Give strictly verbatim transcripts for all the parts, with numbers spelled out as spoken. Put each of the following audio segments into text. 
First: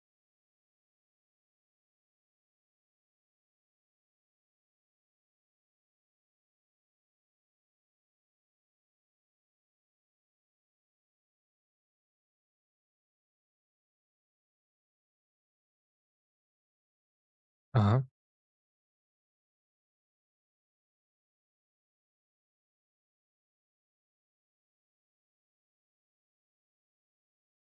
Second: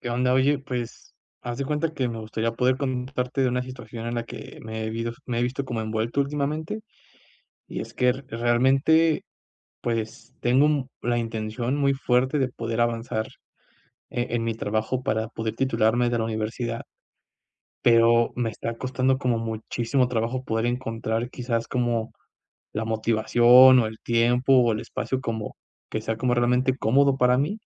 ¿Qué onda? Oye, pues, haz de cuenta que me gustaría poder contarte de una situación en la que me he vido- me he visto como envuelto últimamente. Y es que re- realmente, pues, tengo un- la intención muy fuerte de poder avanzar e- en mi trabajo para poder titularme de la universidad, Ajá, pero me está costando como muchísimo trabajo poder encontrar quizás como la motivación o el tiempo o el espacio como que sea como realmente cómodo para mí.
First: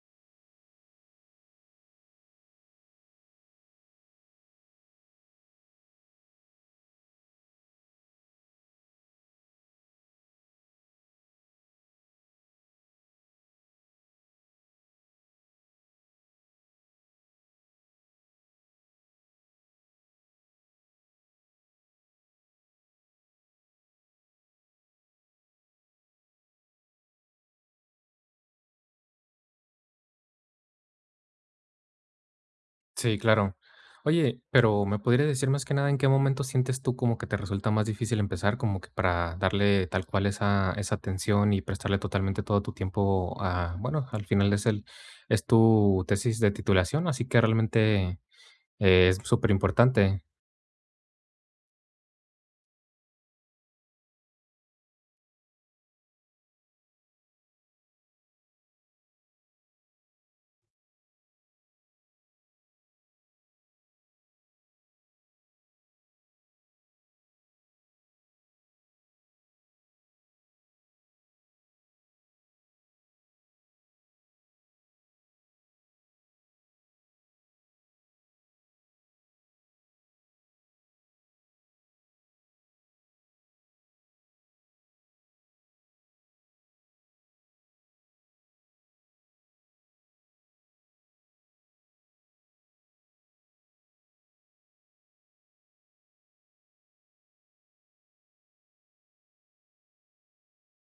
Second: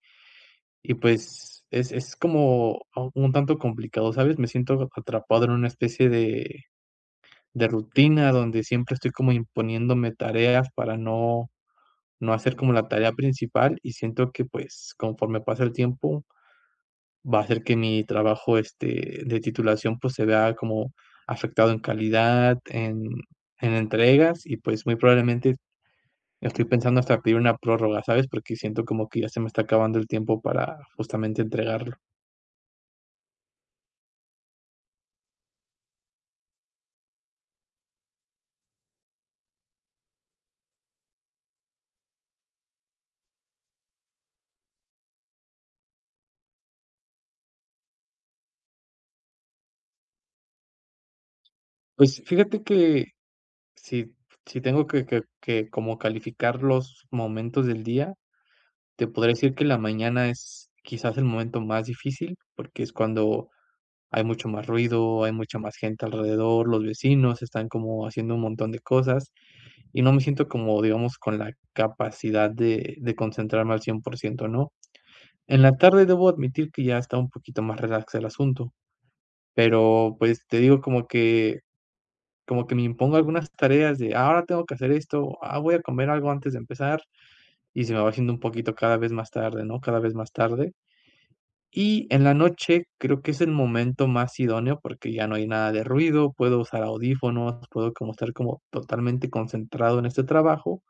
Y pues es es como a un tanto complicado, ¿sabes? Me siento atrapado en una especie de de rutina donde siempre estoy como imponiéndome tareas para no no hacer como la tarea principal y siento que, pues, conforme pasa el tiempo, va a hacer que mi trabajo, este, de titulación, pues, se vea como afectado en calidad, en en entregas y, pues, muy probablemente estoy pensando hasta pedir una prórroga, ¿sabes? Porque siento como que ya se me está acabando el tiempo para justamente entregarlo. sí, claro. Oye, pero ¿me podrías decir más que nada en qué momento sientes tú como que te resulta más difícil empezar, como que para darle tal cual esa, esa atención y prestarle totalmente todo tu tiempo a, bueno, al final es el, es tu tesis de titulación, así que realmente eh, es súper importante. Pues, fíjate que si si tengo que que que como calificar los momentos del día, te podría decir que la mañana es quizás el momento más difícil, porque es cuando hay mucho más ruido, hay mucha más gente alrededor, los vecinos están como haciendo un montón de cosas, y no me siento como, digamos, con la capacidad de de concentrarme al cien por ciento, ¿no? En la tarde debo admitir que ya está un poquito más relax el asunto, pero, pues, te digo como que como que me impongo algunas tareas de "Ah, ahora tengo que hacer esto, ah, voy a comer algo antes de empezar", y se me va haciendo un poquito cada vez más tarde, ¿no? Cada vez más tarde. Y en la noche creo que es el momento más idóneo porque ya no hay nada de ruido, puedo usar audífonos, puedo como estar como totalmente concentrado en este trabajo,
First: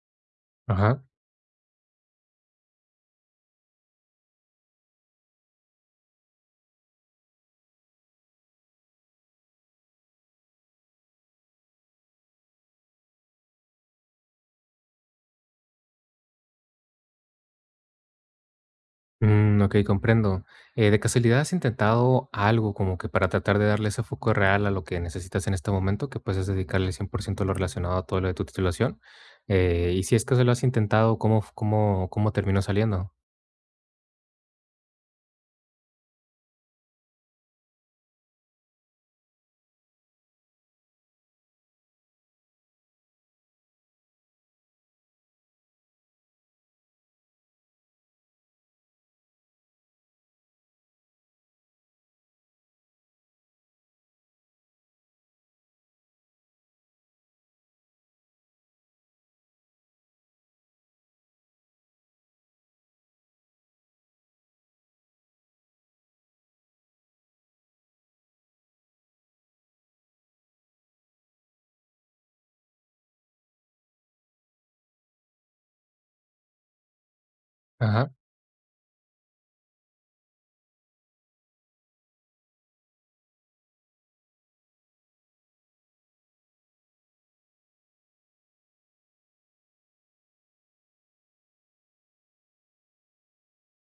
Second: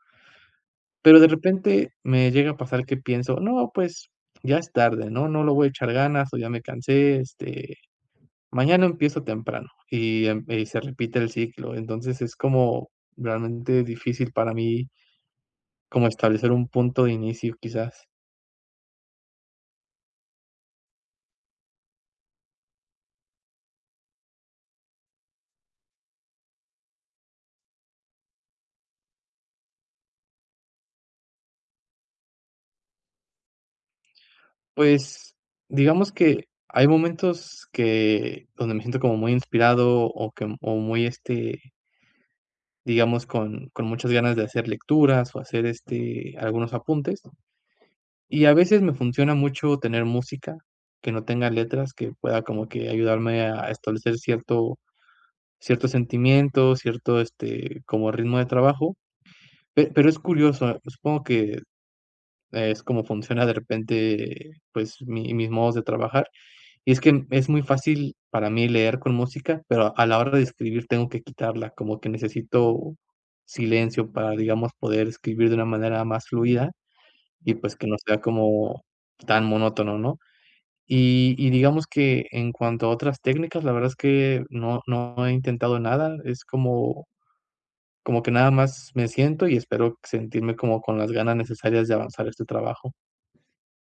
Ajá. pero de repente me llega a pasar que pienso: no, pues ya es tarde, ¿no? No lo voy a echar ganas o ya me cansé. este, Mañana empiezo temprano y, em, y se repite el ciclo, entonces es como realmente difícil para mí como establecer un punto de inicio quizás. Mm, ok, comprendo. Eh, ¿de casualidad has intentado algo como que para tratar de darle ese foco real a lo que necesitas en este momento, que pues es dedicarle cien por ciento lo relacionado a todo lo de tu titulación? Eh, y si es que se lo has intentado, ¿cómo, cómo, cómo terminó saliendo? Pues, digamos que hay momentos que donde me siento como muy inspirado o que o muy este, digamos, con, con, muchas ganas de hacer lecturas o hacer este, algunos apuntes. Y a veces me funciona mucho tener música que no tenga letras, que pueda como que ayudarme a establecer cierto cierto sentimiento, cierto, este, como ritmo de trabajo, pe pero es curioso, eh, supongo que eh, es como funciona de repente, pues, mi mis modos de trabajar, y es que es muy fácil para mí leer con música, pero a la hora de escribir tengo que quitarla, como que necesito silencio para, digamos, poder escribir de una manera más fluida y, pues, que no Ajá. sea como tan monótono, ¿no? Y y digamos que en cuanto a otras técnicas, la verdad es que no no he intentado nada, es como Como que nada más me siento y espero sentirme como con las ganas necesarias de avanzar este trabajo.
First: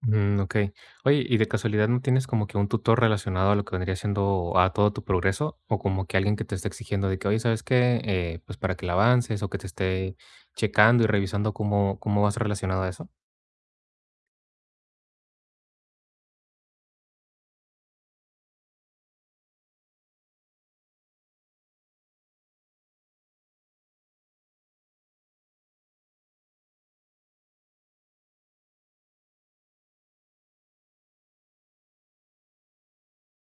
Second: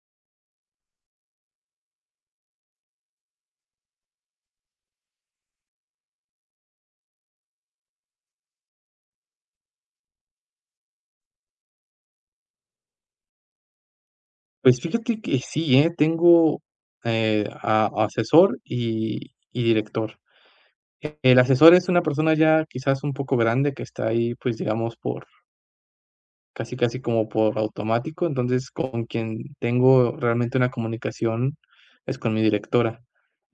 Mm, ok. Oye, ¿y de casualidad no tienes como que un tutor relacionado a lo que vendría siendo a todo tu progreso? O como que alguien que te esté exigiendo de que, oye, ¿sabes qué? Eh, pues para que la avances o que te esté checando y revisando cómo, cómo vas relacionado a eso. Pues fíjate que sí, ¿eh? Tengo, eh, a asesor y y director. E- El asesor es una persona ya quizás un poco grande que está ahí, pues, digamos, por casi, casi como por automático. Entonces, con quien tengo realmente una comunicación es con mi directora.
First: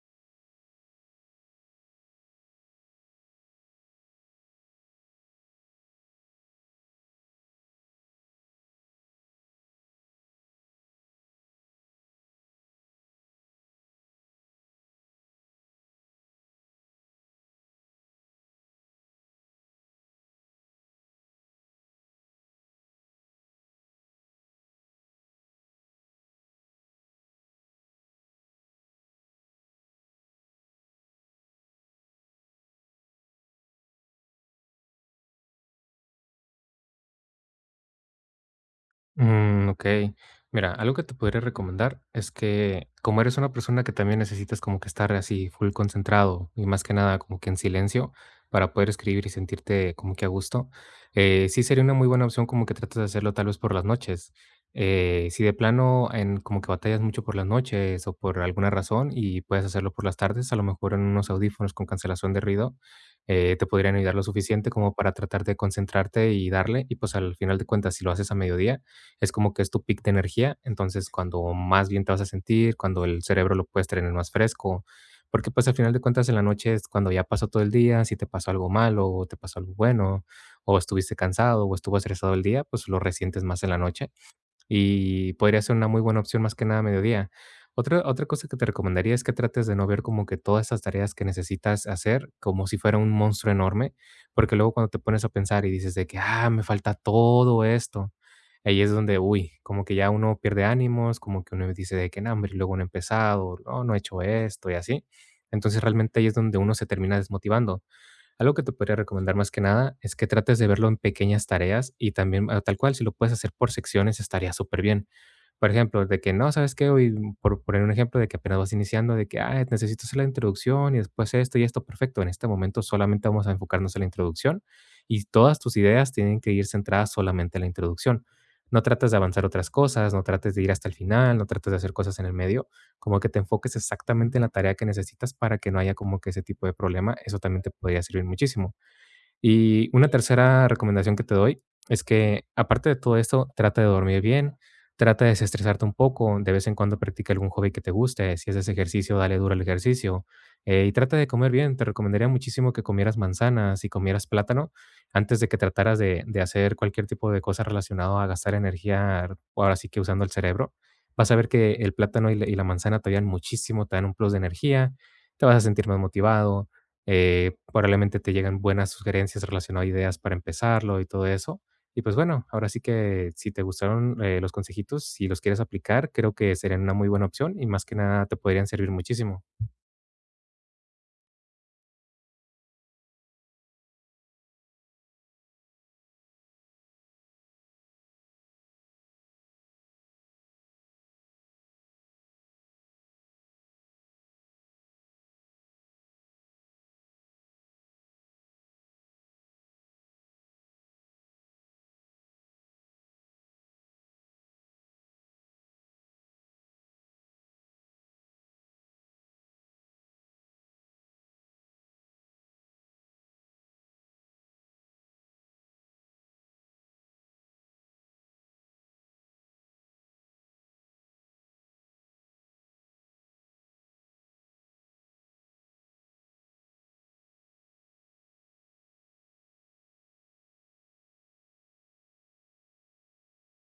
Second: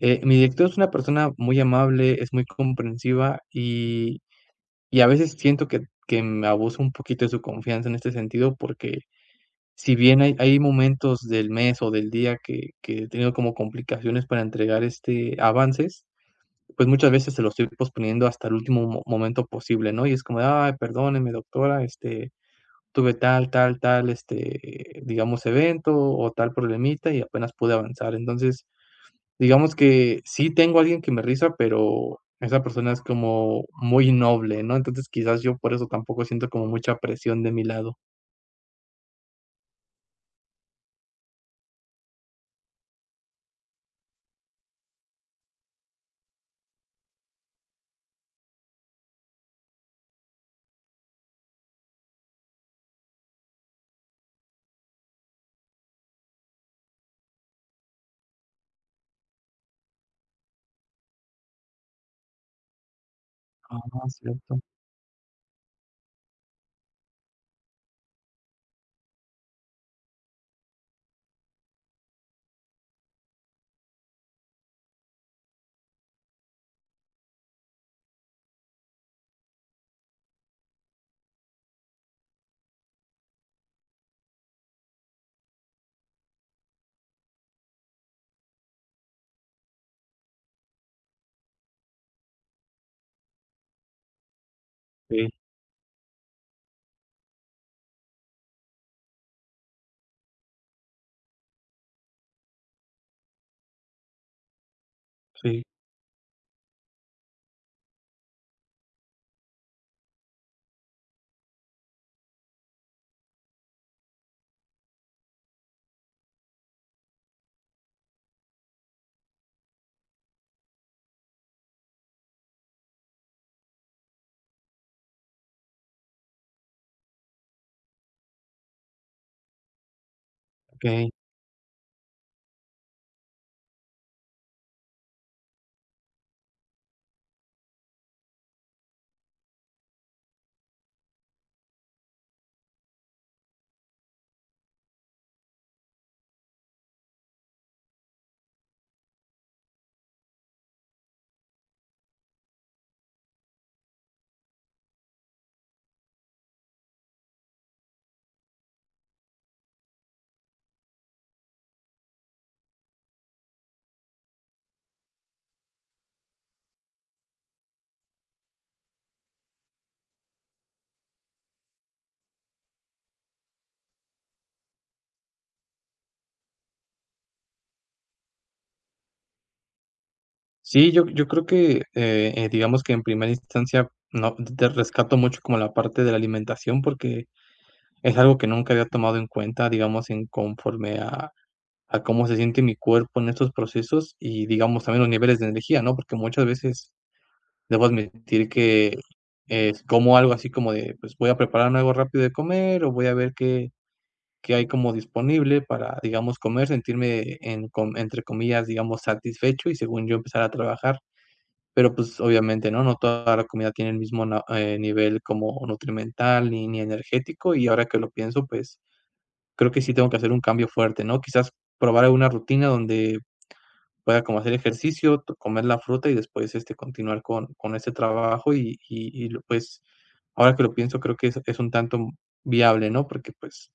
Eh, mi directora es una persona muy amable, es muy comprensiva y Y a veces siento que que me abuso un poquito de su confianza en este sentido, porque si bien hay hay momentos del mes o del día que que he tenido como complicaciones para entregar, este, avances, pues, muchas veces se los estoy posponiendo hasta el último mo momento posible, ¿no? Y es como de: "Ay, perdóneme, doctora, este, tuve tal, tal, tal, este, digamos, evento o tal problemita y apenas pude avanzar". Entonces, Digamos que sí tengo a alguien que me risa pero esa persona es como muy noble, ¿no? Entonces, quizás yo por eso tampoco siento como mucha presión de mi lado. Mm, okey. Mira, algo que te podría recomendar es que, como eres una persona que también necesitas como que estar así full concentrado y más que nada como que en silencio para poder escribir y sentirte como que a gusto, eh, sí sería una muy buena opción como que trates de hacerlo tal vez por las noches. Eh, si de plano en como que batallas mucho por las noches o por alguna razón y puedes hacerlo por las tardes, a lo mejor en unos audífonos con cancelación de ruido, eh, te podrían Ah, ayudar lo cierto. suficiente como para tratar de concentrarte y darle. Y, pues, al final de cuentas, si lo haces a mediodía, es como que es tu pic de energía, entonces cuando más bien te vas a sentir, cuando el cerebro lo puedes tener más fresco, porque pues al final de cuentas en la noche es cuando ya pasó todo el día, si te pasó algo malo o te pasó algo bueno, o estuviste cansado o estuvo estresado el día, pues lo resientes más en la noche. Y podría ser una muy buena opción más que nada a mediodía. Otra, otra cosa que te recomendaría es que trates de no ver como que todas estas tareas que necesitas hacer como si fuera un monstruo enorme, porque luego cuando te pones Sí, a pensar y dices de que, ah, me falta todo esto, ahí es donde, uy, como que ya uno pierde ánimos, como que uno dice de que, no, hombre, luego no he empezado, no, no he hecho esto y así. sí, Entonces realmente ahí es donde uno se termina desmotivando. Algo que te podría recomendar más que nada es que trates de verlo en pequeñas tareas y también ah, tal cual, si lo puedes hacer por secciones estaría súper bien. Por ejemplo, de que no, ¿sabes qué? Hoy, mm, por poner un ejemplo de que apenas vas iniciando, de que "Ah, necesito hacer la introducción y después esto y esto, perfecto. En este momento solamente vamos a enfocarnos en la introducción y todas tus ideas tienen que ir centradas solamente en la introducción. No trates de avanzar otras cosas, no trates de ir hasta el okey. final, no trates de hacer cosas en el medio, como que te enfoques exactamente en la tarea que necesitas para que no haya como que ese tipo de problema, eso también te podría servir muchísimo. Y una tercera recomendación que te doy es que, aparte de todo esto, trata de dormir bien, trata de desestresarte un poco, de vez en cuando practica algún hobby que te guste, si haces ejercicio, dale duro al ejercicio, eh, y trata de comer bien. Te recomendaría muchísimo que comieras manzanas y comieras plátano antes de que trataras de, de hacer cualquier tipo de cosa relacionado a gastar energía, ahora sí que usando el cerebro. Vas a ver que el plátano y la, y la manzana te dan muchísimo, te dan un plus de energía, te vas a sentir más motivado, eh, probablemente te llegan buenas sugerencias relacionadas a ideas para empezarlo y todo eso. Y pues bueno, ahora sí que si te gustaron eh, los consejitos, si los quieres aplicar, creo que serían una muy buena opción y más que nada te podrían servir muchísimo. Sí, yo yo creo que, eh eh, digamos que en primera instancia, no, te rescato mucho como la parte de la alimentación, porque es algo que nunca había tomado en cuenta, digamos, en conforme a a cómo se siente mi cuerpo en estos procesos y, digamos, también los niveles de energía, ¿no? Porque muchas veces Debo admitir que, es como algo así como de, pues, voy a prepararme algo rápido de comer, o voy a ver qué qué hay como disponible para, digamos, comer, sentirme en com entre comillas, digamos, satisfecho y según yo empezar a trabajar. Pero, pues, obviamente, ¿no? No toda la comida tiene el mismo na eh, nivel como nutrimental ni ni energético, y ahora que lo pienso, pues, creo que sí tengo que hacer un cambio fuerte, ¿no? Quizás probar alguna rutina donde pueda como hacer ejercicio, to comer la fruta y después, este, continuar con con ese trabajo y y y lo pues, ahora que lo pienso, creo que es es un tanto viable, ¿no? Porque, pues,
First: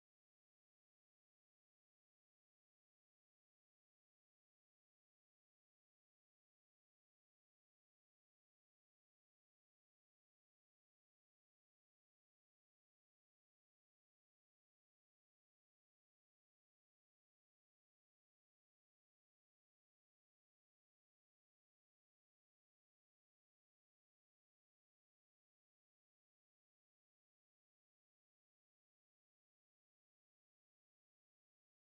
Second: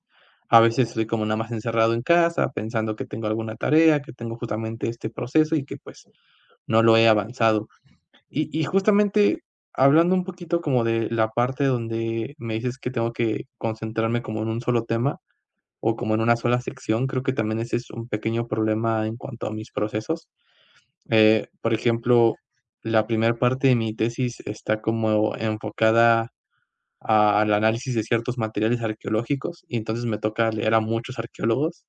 a veces estoy como nada más encerrado en casa, pensando que tengo alguna tarea, que tengo justamente este proceso y que, pues, no lo he avanzado. Y y justamente hablando un poquito como de la parte donde me dices que tengo que concentrarme como en un solo tema o como en una sola sección, creo que también ese es un pequeño problema en cuanto a mis procesos. Eh, por ejemplo, la primera parte de mi tesis está como enfocada a- al análisis de ciertos materiales arqueológicos y entonces me toca leer a muchos arqueólogos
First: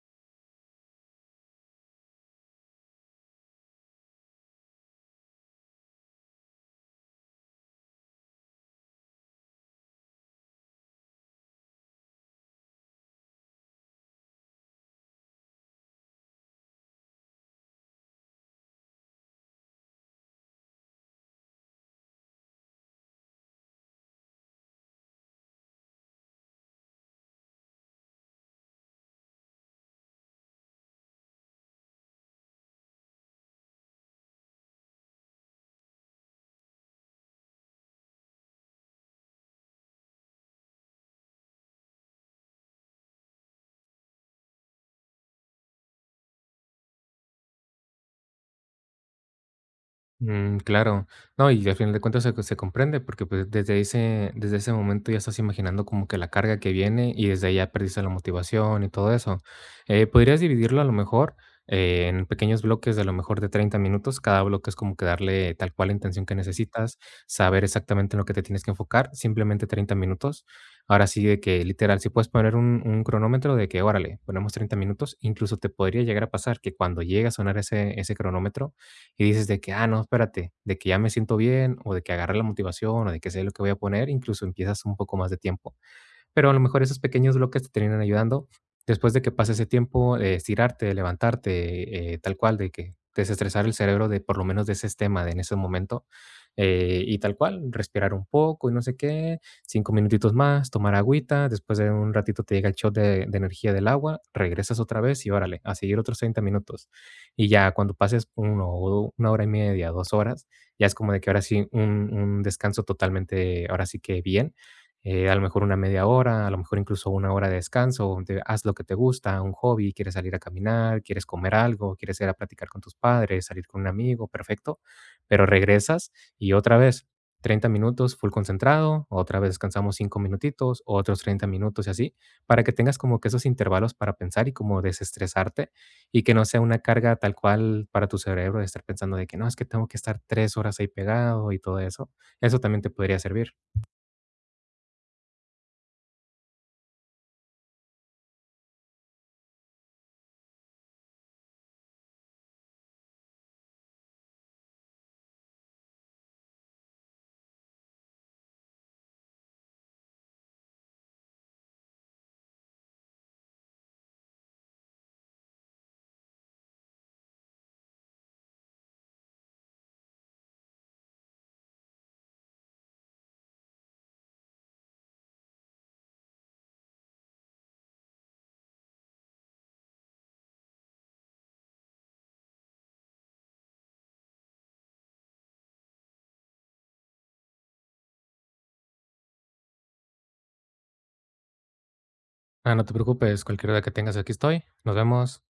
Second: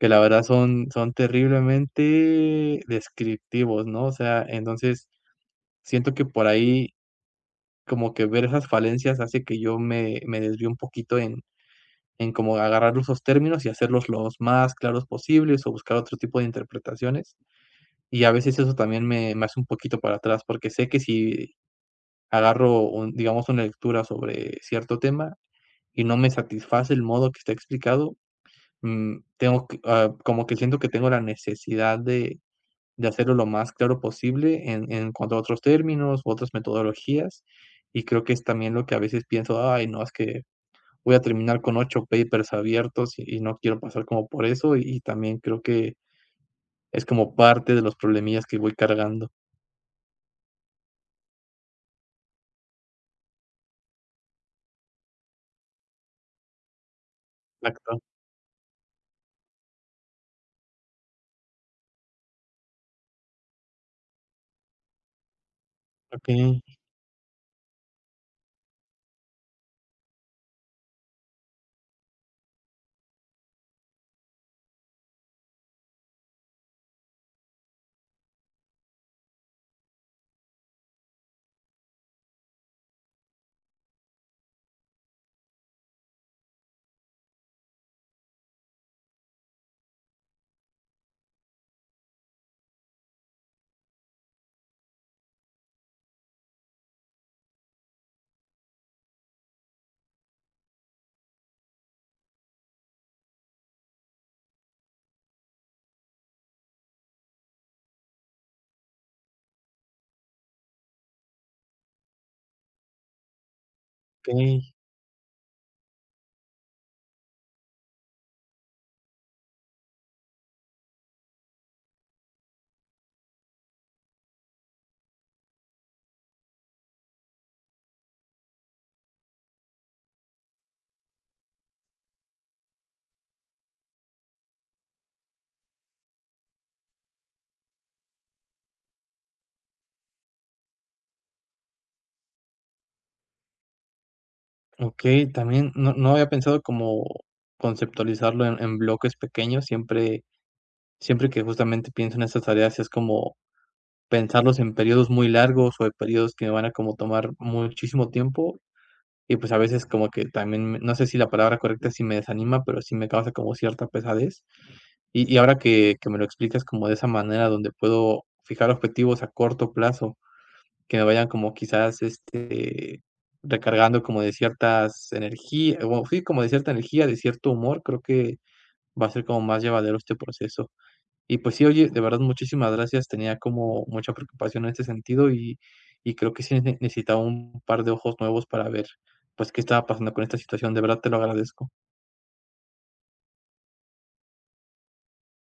que la verdad son, son terriblemente descriptivos, ¿no? O sea, entonces siento que por ahí como que ver esas falencias hace que yo me, me desvío un poquito en, en como agarrar esos términos y hacerlos los más claros posibles o buscar otro tipo de interpretaciones. Y a veces eso también me me hace un poquito para atrás, porque sé que si agarro un digamos, una lectura sobre cierto tema y no me satisface el modo que está explicado, mm, tengo que ah, como que siento que tengo la necesidad de de hacerlo lo más claro posible en en cuanto a otros términos, u otras metodologías, y creo que es también lo que a veces pienso: "Ay, no, es que voy a terminar con ocho papers abiertos y y no quiero pasar como por eso", y y también creo que es como parte de los problemillas que voy cargando. Mm, claro. No, y al final de cuentas se, se comprende, porque pues desde ese, desde ese momento ya estás imaginando como que la carga que viene y desde ahí ya exacto perdiste la motivación y todo eso. Eh, podrías dividirlo a lo mejor eh, en pequeños bloques de a lo mejor de treinta minutos. Cada bloque es como que darle tal cual la intención que Okey, necesitas, saber exactamente en lo que te tienes que enfocar, simplemente treinta minutos. Ahora sí, de que literal, si puedes poner un, un cronómetro de que, órale, ponemos treinta minutos, incluso te podría llegar a pasar que cuando llega a sonar ese, ese cronómetro, y dices de que, ah, no, espérate, de que ya me siento bien o de que agarre la motivación o de que sé lo que voy a poner, incluso empiezas un poco más de tiempo pero a lo mejor esos pequeños bloques te terminan ayudando después de que pase ese tiempo, eh, estirarte, levantarte, eh, tal cual, de que desestresar el cerebro de por lo menos de ese tema de en ese momento. eh, y tal cual, respirar un poco y no sé qué, cinco minutitos más, tomar agüita, después de un ratito te llega el shot de, de energía del agua, regresas otra vez y órale, a seguir otros treinta minutos. Y ya cuando pases uno, o una hora y media, dos horas, ya es como de que ahora sí un, un descanso totalmente, ahora sí que bien okey, eh, a lo mejor una media hora, a lo mejor incluso una hora de descanso, de haz lo que te gusta, un hobby, quieres salir a caminar, quieres comer algo, quieres ir a platicar con tus padres, salir con un amigo, perfecto, pero regresas y otra vez treinta minutos full concentrado, otra vez descansamos cinco minutitos, otros treinta minutos y así, para que tengas como que esos intervalos para pensar y como desestresarte y que no sea una carga tal cual para tu cerebro de estar pensando de que no, es que tengo que estar tres horas ahí pegado y todo eso. Eso también te podría servir. okey. También no no había pensado como conceptualizarlo en en bloques pequeños. Siempre siempre que justamente pienso en estas tareas es como pensarlos en periodos muy largos o en periodos que me van a como tomar muchísimo tiempo y, pues, a veces como que también, no sé si la palabra correcta es si me desanima, pero sí me causa como cierta pesadez. Y y ahora que que me lo explicas como de esa manera donde puedo fijar objetivos a corto plazo que me vayan como quizás, este, recargando como de ciertas energía o sí, como de cierta energía, de cierto humor, creo que va a ser como más llevadero este proceso. Y pues sí, oye, de verdad, muchísimas gracias. Tenía como mucha preocupación en este sentido y y creo que sí ne necesitaba un par de ojos nuevos para ver, pues, qué estaba pasando con esta situación. De verdad, te lo agradezco. Ah, no te preocupes, cualquier duda que tengas, aquí estoy. Nos vemos.